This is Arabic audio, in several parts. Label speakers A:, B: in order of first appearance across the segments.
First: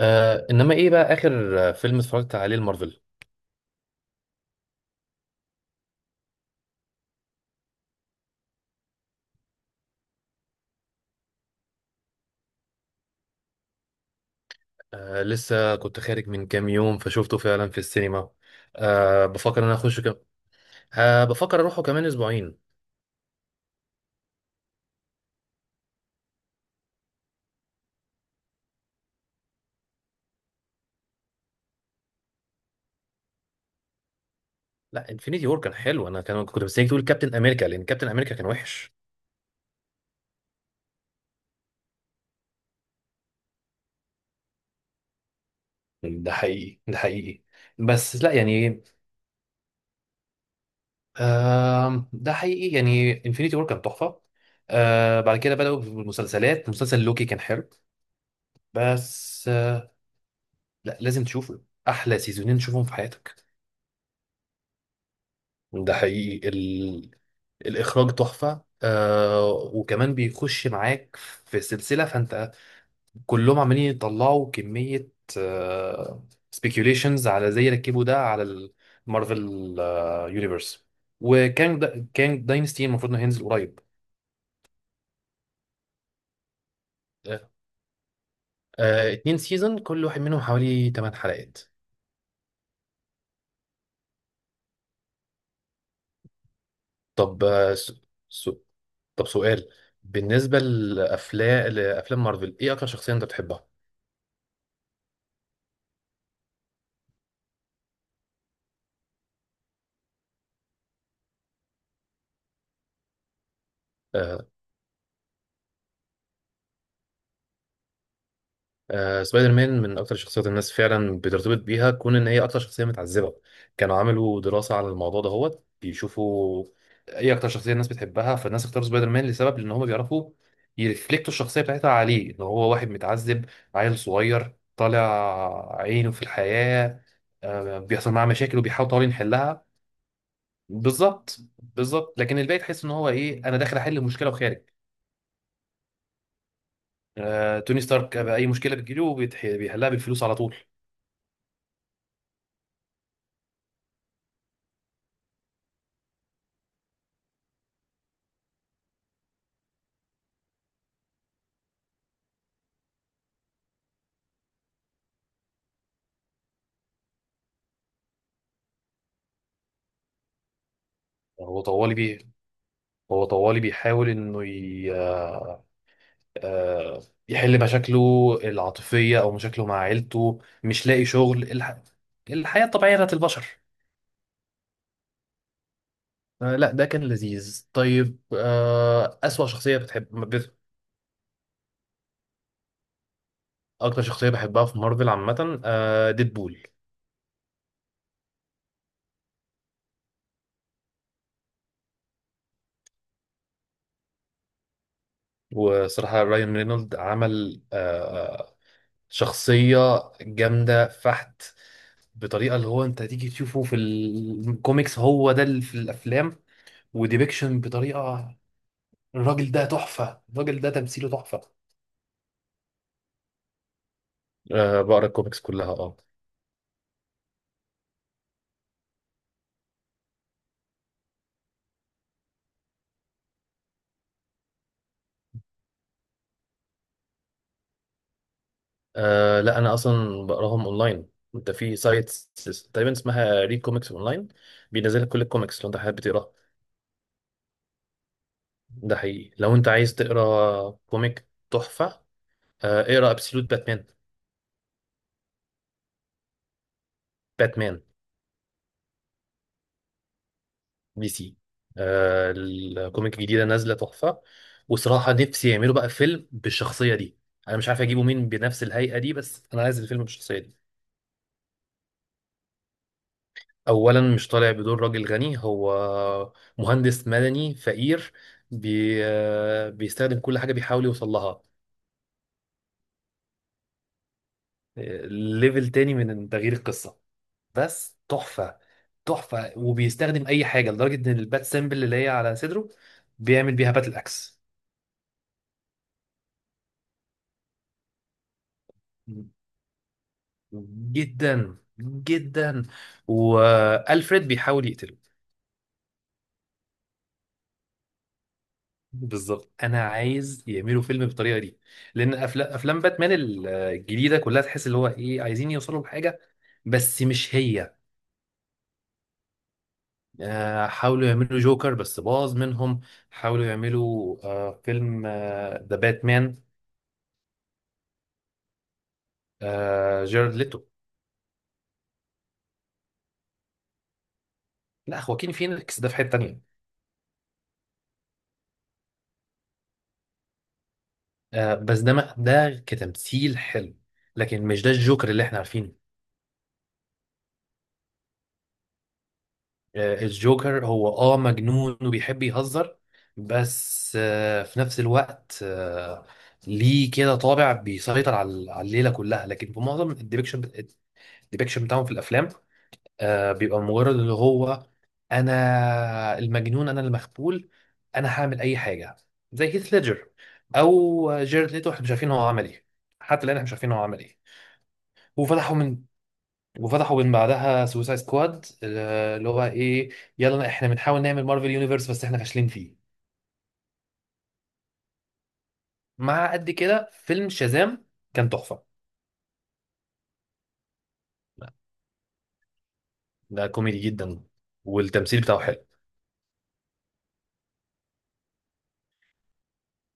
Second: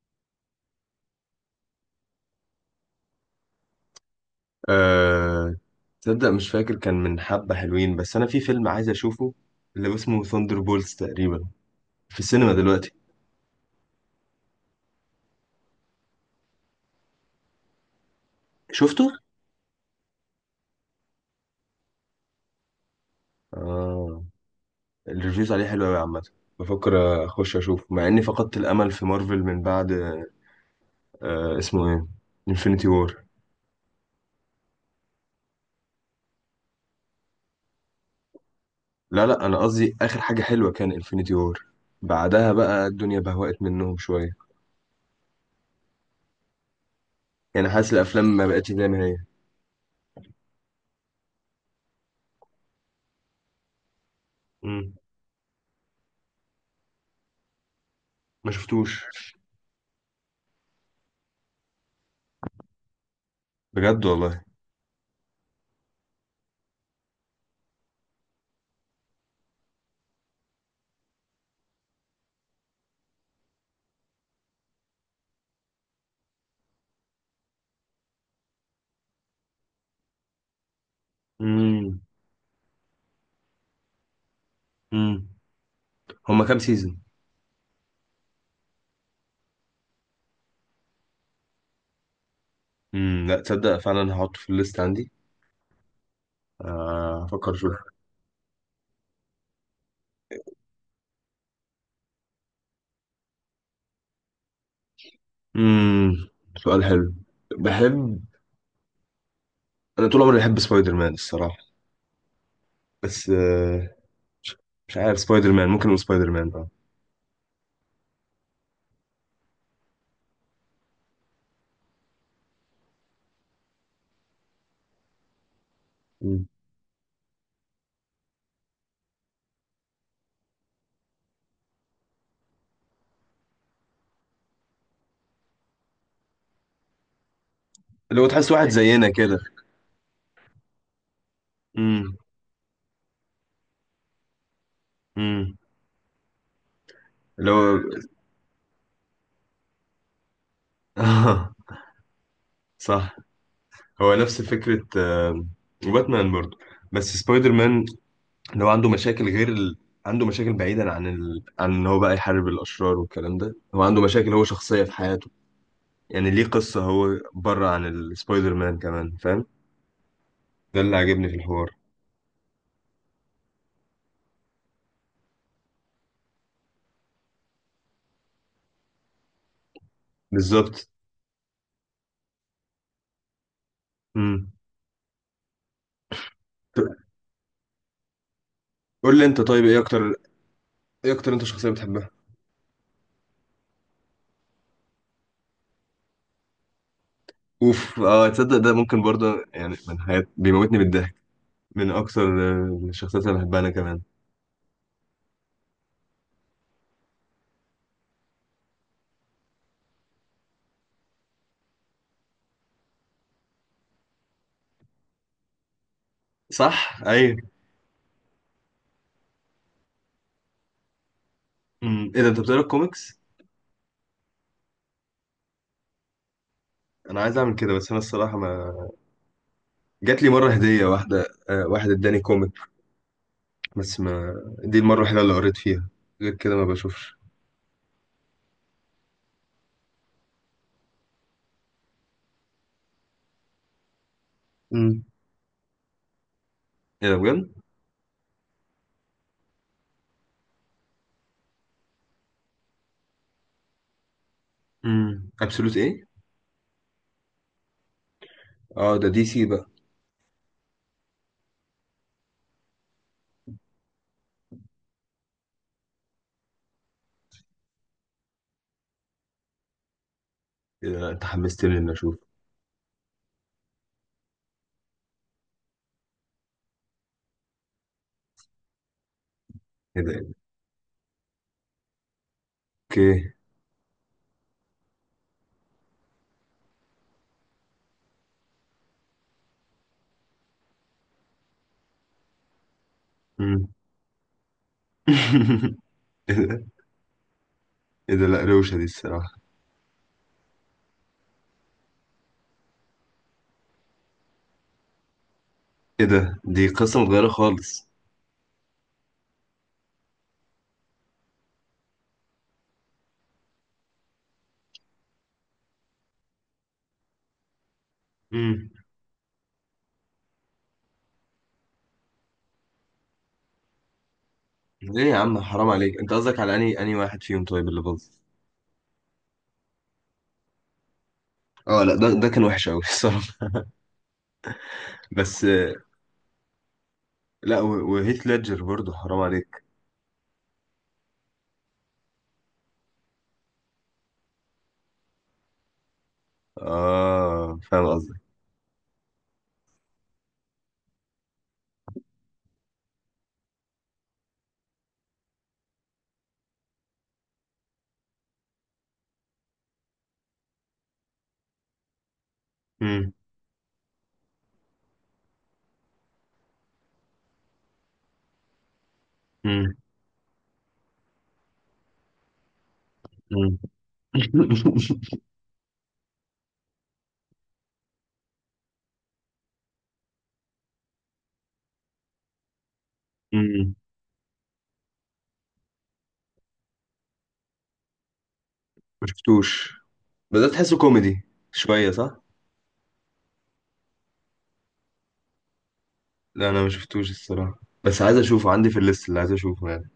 A: انما ايه بقى اخر فيلم اتفرجت عليه المارفل.
B: أه... تصدق؟ مش فاكر، كان من حبة حلوين، بس أنا في فيلم عايز أشوفه اللي اسمه ثاندر بولز تقريبا، في السينما دلوقتي.
A: لسه كنت خارج من كام يوم فشوفته فعلا في السينما.
B: شفته؟
A: بفكر ان انا اخشه بفكر اروحه كمان اسبوعين.
B: آه، الريفيوز عليه حلوة أوي عامة. بفكر أخش أشوفه مع إني فقدت الأمل في مارفل من بعد. آه، اسمه إيه؟ انفينيتي وور.
A: لا، انفينيتي وور كان حلو، انا كنت مستنيك تقول كابتن امريكا لان كابتن امريكا كان وحش.
B: لا لا، أنا قصدي آخر حاجة حلوة كان انفينيتي وور. بعدها بقى الدنيا بهوأت منهم شوية.
A: ده حقيقي، ده حقيقي.
B: يعني حاسس
A: بس
B: الأفلام
A: لا
B: ما بقتش
A: يعني،
B: زي ما هي.
A: ده حقيقي، يعني انفينيتي وور كان تحفة.
B: مم.
A: بعد كده بدأوا بالمسلسلات، مسلسل لوكي كان حلو،
B: ما شفتوش.
A: بس لا لازم تشوفه. احلى سيزونين تشوفهم في حياتك.
B: بجد والله.
A: ده حقيقي. الإخراج تحفة، وكمان بيخش معاك في سلسلة فأنت كلهم عمالين يطلعوا كمية، آه سبيكيوليشنز على زي ركبوا ده على المارفل يونيفرس. وكان
B: مم.
A: دا كان داينستي المفروض إنه هينزل قريب.
B: مم. هما كام سيزون؟
A: آه 2 سيزون، كل واحد منهم حوالي 8 حلقات.
B: لا، تصدق فعلا هحطه في الليست عندي. آه،
A: طب
B: هفكر اشوف.
A: آه سو سو طب سؤال: بالنسبة لأفلام مارفل، إيه أكتر شخصية أنت بتحبها؟
B: امم سؤال حلو. بحب انا طول عمري بحب سبايدر مان الصراحه. بس
A: آه،
B: مش مش عارف، سبايدر مان ممكن نقول سبايدر مان اه.
A: سبايدر مان من اكتر الشخصيات الناس فعلا بترتبط بيها، كون ان هي اكتر شخصيه متعذبه. كانوا عملوا دراسه على الموضوع ده، هو
B: مم.
A: بيشوفوا ايه اكتر شخصيه الناس بتحبها، فالناس اختاروا سبايدر مان لسبب ان هم بيعرفوا يرفلكتوا الشخصيه بتاعتها عليه، ان هو واحد متعذب، عيل صغير طالع عينه في الحياه، بيحصل
B: اللي هو
A: معاه
B: تحس
A: مشاكل
B: واحد
A: وبيحاول طبعا
B: زينا كده.
A: يحلها. بالظبط بالظبط،
B: امم
A: لكن الباقي تحس ان هو ايه، انا داخل احل مشكله وخارج.
B: امم اللي هو
A: توني ستارك بقى اي مشكله بتجيله بيحلها بالفلوس على طول.
B: صح. هو نفس فكره، باتمان برضه، بس سبايدر مان اللي هو عنده مشاكل غير عنده مشاكل بعيدا عن عن ان هو بقى يحارب الاشرار والكلام ده، هو عنده مشاكل، هو شخصيه في حياته. يعني ليه قصة، هو بره عن السبايدر مان كمان، فاهم. ده اللي عاجبني في
A: هو
B: الحوار.
A: طوالي بيه هو طوالي بيحاول آه، يحل مشاكله العاطفية او مشاكله مع عيلته، مش
B: بالظبط.
A: لاقي شغل، الحياة الطبيعية بتاعت البشر.
B: امم
A: لا ده كان لذيذ. طيب،
B: قول لي انت
A: أسوأ
B: طيب،
A: شخصية
B: ايه اكتر انت شخصية بتحبها.
A: أكتر شخصية بحبها في مارفل عامة، ديدبول.
B: اوف، اه تصدق ده ممكن برضه يعني، من حياة بيموتني بالضحك. من اكتر الشخصيات اللي بحبها انا كمان.
A: وصراحة رايان رينولد عمل شخصية جامدة فحت، بطريقة اللي هو أنت تيجي تشوفه في الكوميكس هو ده اللي في الأفلام.
B: صح، ايوه.
A: وديبكشن بطريقة، الراجل ده تحفة، الراجل ده تمثيله تحفة.
B: ايه ده، انت بتقرا كوميكس؟
A: أه بقرا الكوميكس كلها اه.
B: انا عايز اعمل كده، بس انا الصراحة ما جات لي مرة هدية واحدة واحد اداني كوميك، بس ما، دي المرة الوحيدة اللي قريت فيها، غير كده ما بشوفش.
A: لا انا اصلا بقراهم اونلاين. انت في سايت تقريبا اسمها ريد كوميكس اونلاين، بينزل
B: امم
A: لك كل الكوميكس لو انت حابب تقرا.
B: ايه ده، بجد؟
A: ده حقيقي، لو انت عايز تقرا كوميك تحفه، اقرا ابسولوت باتمان.
B: ابسولوت ايه؟
A: باتمان
B: اه، ده دي سي بقى.
A: دي سي. الكوميك الجديده نازله تحفه، وصراحه نفسي يعملوا بقى فيلم بالشخصيه دي. انا مش عارف اجيبه مين بنفس الهيئه دي، بس انا عايز الفيلم بالشخصيه دي.
B: إيه ده، انت حمستني اني اشوف.
A: اولا مش طالع بدور راجل غني، هو مهندس مدني فقير، بي
B: ايه
A: بيستخدم
B: ده؟
A: كل حاجه بيحاول يوصل لها.
B: اوكي.
A: ليفل تاني من تغيير القصه، بس تحفه. تحفه وبيستخدم اي حاجه لدرجه ان البات سيمبل اللي هي على صدره بيعمل
B: مم.
A: بيها باتل اكس.
B: ايه ده. ايه ده، لا روشة دي الصراحة.
A: جدا جدا. والفريد بيحاول يقتله.
B: ايه ده، دي قصة متغيرة خالص.
A: بالظبط، انا عايز يعملوا فيلم بالطريقه دي، لان افلام باتمان الجديده كلها تحس اللي هو ايه، عايزين يوصلوا لحاجه بس مش هي.
B: مم.
A: حاولوا يعملوا جوكر بس باظ منهم. حاولوا يعملوا فيلم
B: ليه يا عم، حرام
A: ذا
B: عليك، انت
A: باتمان،
B: قصدك على اني واحد فيهم طيب اللي باظ؟
A: جيرارد ليتو.
B: اه لا، ده كان وحش قوي، الصراحة.
A: لا خواكين
B: بس
A: فينيكس ده في حته تانيه.
B: لا، وهيث ليدجر برضه حرام عليك.
A: بس ده ده كتمثيل حلو لكن مش ده الجوكر اللي احنا عارفينه.
B: اه، فاهم قصدك.
A: الجوكر هو اه مجنون وبيحب يهزر، بس في نفس الوقت ليه كده طابع بيسيطر على الليله كلها، لكن في معظم الديبكشن، الديبكشن بتاعهم في الافلام
B: مم.
A: بيبقى مجرد اللي هو انا المجنون، انا المخبول، انا هعمل اي حاجه، زي
B: مم.
A: هيث ليدجر او جيرد ليتو، احنا مش عارفين هو عمل ايه. حتى الان احنا مش
B: مم.
A: عارفين هو عمل ايه. وفتحوا من وفتحوا من بعدها سوسايد سكواد، اللي هو ايه، يلا احنا بنحاول نعمل مارفل يونيفرس بس احنا فاشلين فيه.
B: مم.
A: مع قد كده فيلم شازام كان تحفة.
B: ما شفتوش. بدأت تحسه كوميدي شوية، صح؟
A: ده كوميدي جدا والتمثيل بتاعه حلو.
B: لا انا ما شفتوش الصراحه، بس عايز اشوفه عندي في الليست اللي عايز اشوفه يعني.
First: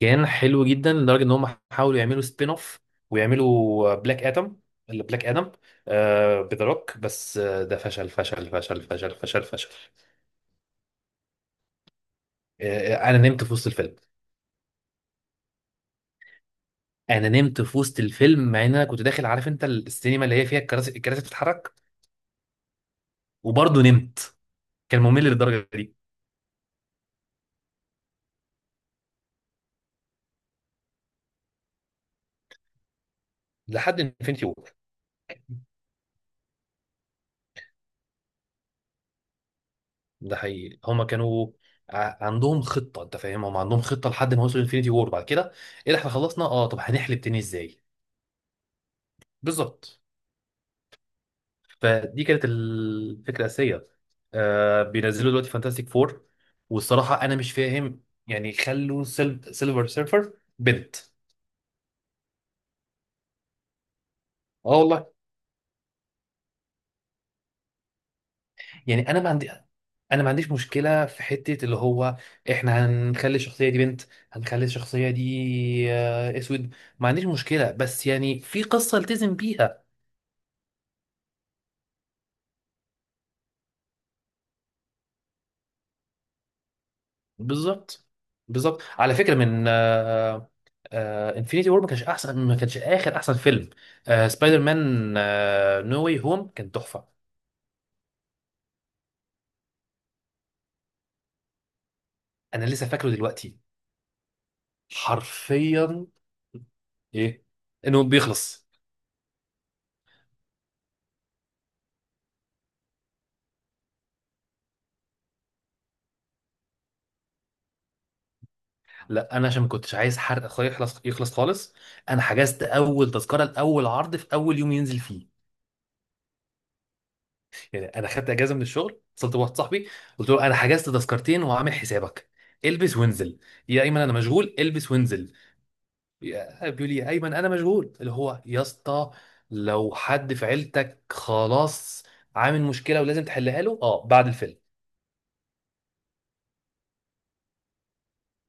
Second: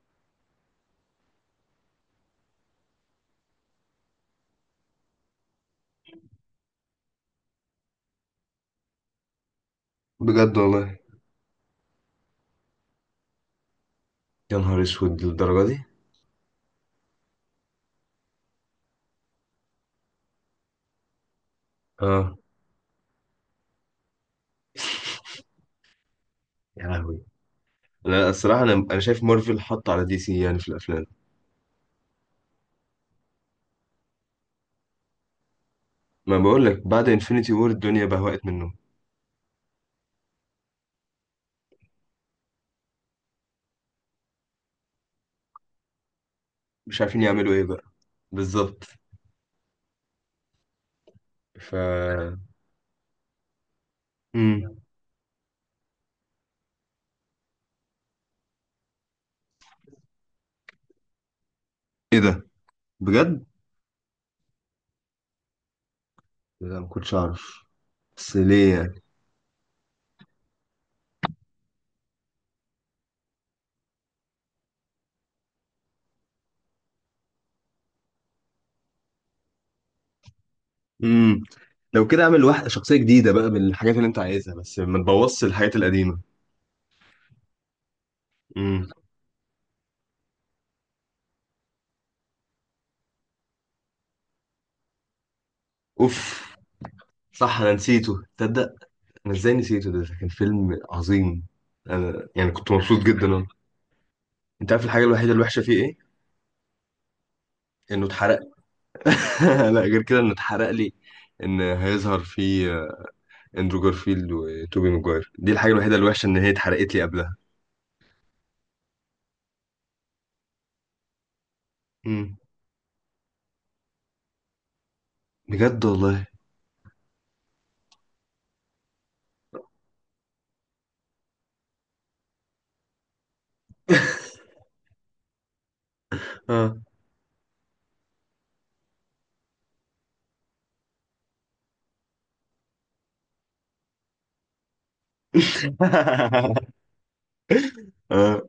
A: كان حلو جدا لدرجة ان هم حاولوا يعملوا سبين اوف ويعملوا بلاك ادم. اللي بلاك ادم آه بذا روك بس آه ده فشل فشل فشل فشل فشل فشل.
B: بجد والله.
A: انا نمت في وسط الفيلم.
B: يا نهار اسود، للدرجه دي؟
A: انا نمت في وسط الفيلم مع ان انا كنت داخل، عارف انت السينما اللي هي فيها الكراسي بتتحرك،
B: اه.
A: وبرضه نمت. كان ممل للدرجه دي.
B: يا لهوي. لا الصراحه، انا شايف مارفل حط على دي سي يعني في الافلام.
A: لحد انفينيتي وور.
B: ما بقول لك، بعد انفينيتي وور الدنيا بهوأت منهم.
A: ده حقيقي، هما كانوا عندهم خطه، انت فاهم، هما عندهم خطه لحد ما وصلوا انفينيتي وور. بعد كده ايه ده، احنا خلصنا اه، طب
B: مش
A: هنحلب
B: عارفين
A: تاني
B: يعملوا ايه
A: ازاي.
B: بقى. بالظبط.
A: بالظبط.
B: ف
A: فدي كانت الفكره الاساسيه.
B: امم
A: آه بينزلوا دلوقتي فانتاستيك فور، والصراحه انا مش فاهم يعني خلوا سيلفر سيرفر بنت.
B: ايه ده، بجد؟
A: اه والله.
B: لا، ما كنتش اعرف، بس ليه يعني؟
A: يعني انا ما عندي انا ما عنديش مشكله في حته اللي هو احنا هنخلي الشخصيه دي بنت، هنخلي الشخصيه دي اسود، ما عنديش مشكله، بس يعني في قصه التزم بيها.
B: امم لو كده اعمل واحده شخصيه جديده بقى من الحاجات اللي انت عايزها، بس ما تبوظش الحاجات القديمه.
A: بالظبط، بالظبط.
B: امم
A: على فكره، انفينيتي وور ما كانش احسن، ما كانش اخر احسن فيلم. سبايدر مان نو واي
B: اوف،
A: هوم كان تحفه.
B: صح انا نسيته، تصدق انا ازاي نسيته، ده كان فيلم عظيم. انا يعني
A: انا
B: كنت
A: لسه
B: مبسوط
A: فاكره
B: جدا أنا.
A: دلوقتي
B: انت عارف الحاجه الوحيده الوحشه فيه ايه؟
A: حرفيا. ايه، انه
B: انه اتحرق.
A: بيخلص.
B: لا، غير كده انه اتحرق لي، ان هيظهر فيه اندرو جارفيلد وتوبي ماجواير، دي الحاجه الوحيده الوحشه، ان هي اتحرقت لي قبلها.
A: لا انا عشان ما كنتش عايز حرق، يخلص يخلص خالص. انا
B: مم.
A: حجزت اول تذكره لاول عرض في اول يوم ينزل فيه.
B: بجد والله.
A: يعني انا خدت اجازه من الشغل، اتصلت بواحد صاحبي قلت له انا حجزت تذكرتين وعامل حسابك، البس وانزل. يا ايمن انا مشغول. البس وانزل.
B: اه.
A: بيقول لي يا ايمن انا مشغول، اللي هو يا اسطى لو حد في عيلتك خلاص عامل مشكله ولازم تحلها له اه بعد الفيلم.
B: اه،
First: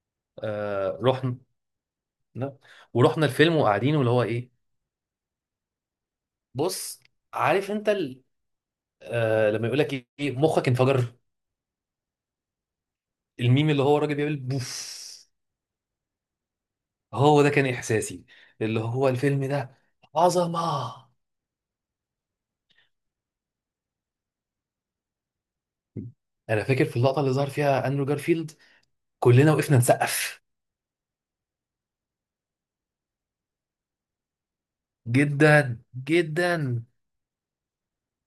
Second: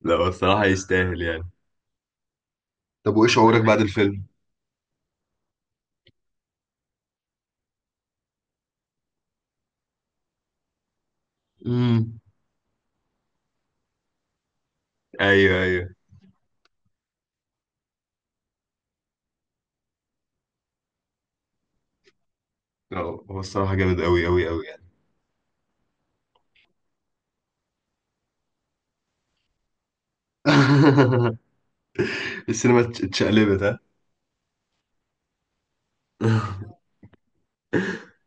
B: لا هو الصراحه
A: آه
B: يستاهل
A: رحنا،
B: يعني. طب
A: ورحنا
B: وايه
A: الفيلم
B: شعورك بعد
A: وقاعدين واللي هو
B: الفيلم؟
A: ايه. بص، عارف انت آه لما يقول لك ايه، مخك انفجر،
B: امم
A: الميم اللي هو الراجل بيعمل بوف،
B: ايوه، ايوه.
A: هو ده كان احساسي. اللي هو الفيلم ده عظمه.
B: لا، هو الصراحه جامد قوي قوي قوي يعني.
A: انا فاكر في اللقطه اللي ظهر فيها اندرو جارفيلد كلنا وقفنا نسقف.
B: السينما اتشقلبت، ها.
A: جدا جدا.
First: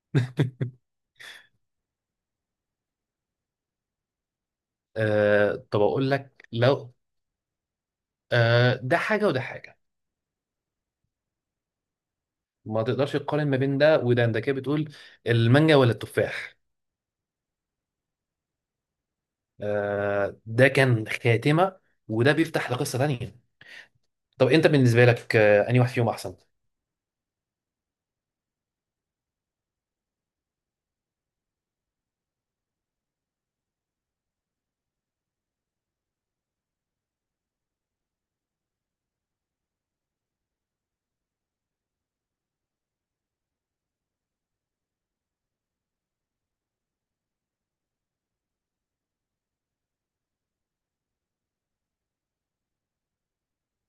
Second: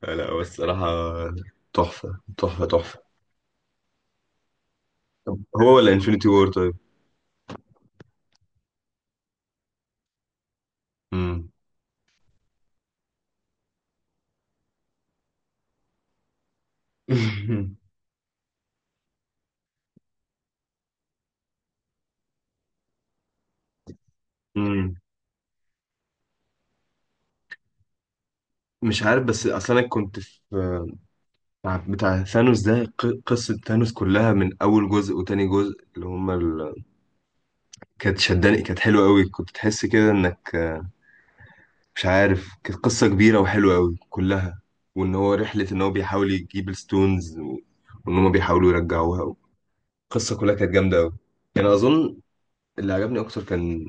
B: لا بس الصراحة، تحفة تحفة تحفة. طب
A: آه
B: هو
A: طب
B: ولا
A: اقول
B: انفينيتي وور
A: لك
B: طيب؟
A: لو آه ده حاجه وده حاجه.
B: مم.
A: ما تقدرش تقارن ما بين ده وده، انت كده بتقول المانجا ولا التفاح. آه ده كان خاتمه وده بيفتح لقصه تانيه. طب انت
B: مم.
A: بالنسبه لك آه انهي واحد فيهم احسن؟
B: مش عارف، بس اصل انا كنت في بتاع ثانوس ده، قصة ثانوس كلها من اول جزء وتاني جزء اللي هما كانت شداني، كانت حلوة قوي، كنت تحس كده انك، مش عارف، كانت قصة كبيرة وحلوة قوي كلها، وان هو رحلة ان هو بيحاول يجيب الستونز وان هما بيحاولوا يرجعوها. القصة كلها كانت جامدة قوي، يعني اظن اللي عجبني اكتر كان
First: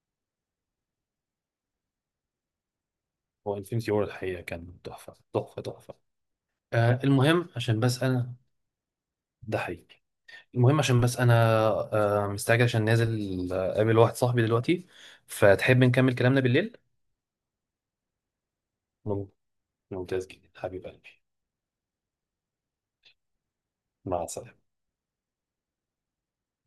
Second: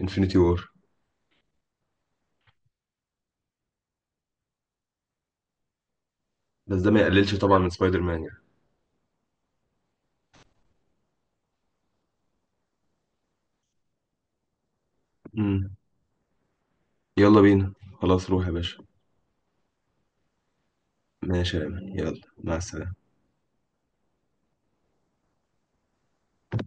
B: انفينيتي وور.
A: هو الفيلم سيور الحقيقة كان تحفة تحفة تحفة.
B: بس ده ما
A: آه
B: يقللش
A: المهم
B: طبعا من
A: عشان
B: سبايدر
A: بس
B: مان
A: أنا
B: يعني.
A: ده حقيقي. المهم عشان بس أنا مستعجل عشان نازل، أقابل واحد صاحبي دلوقتي،
B: مم.
A: فتحب نكمل كلامنا بالليل؟
B: يلا بينا، خلاص روح يا باشا.
A: مم- ممتاز جدا حبيب قلبي.
B: ماشي يا أمان. يلا مع السلامة.
A: مع السلامة.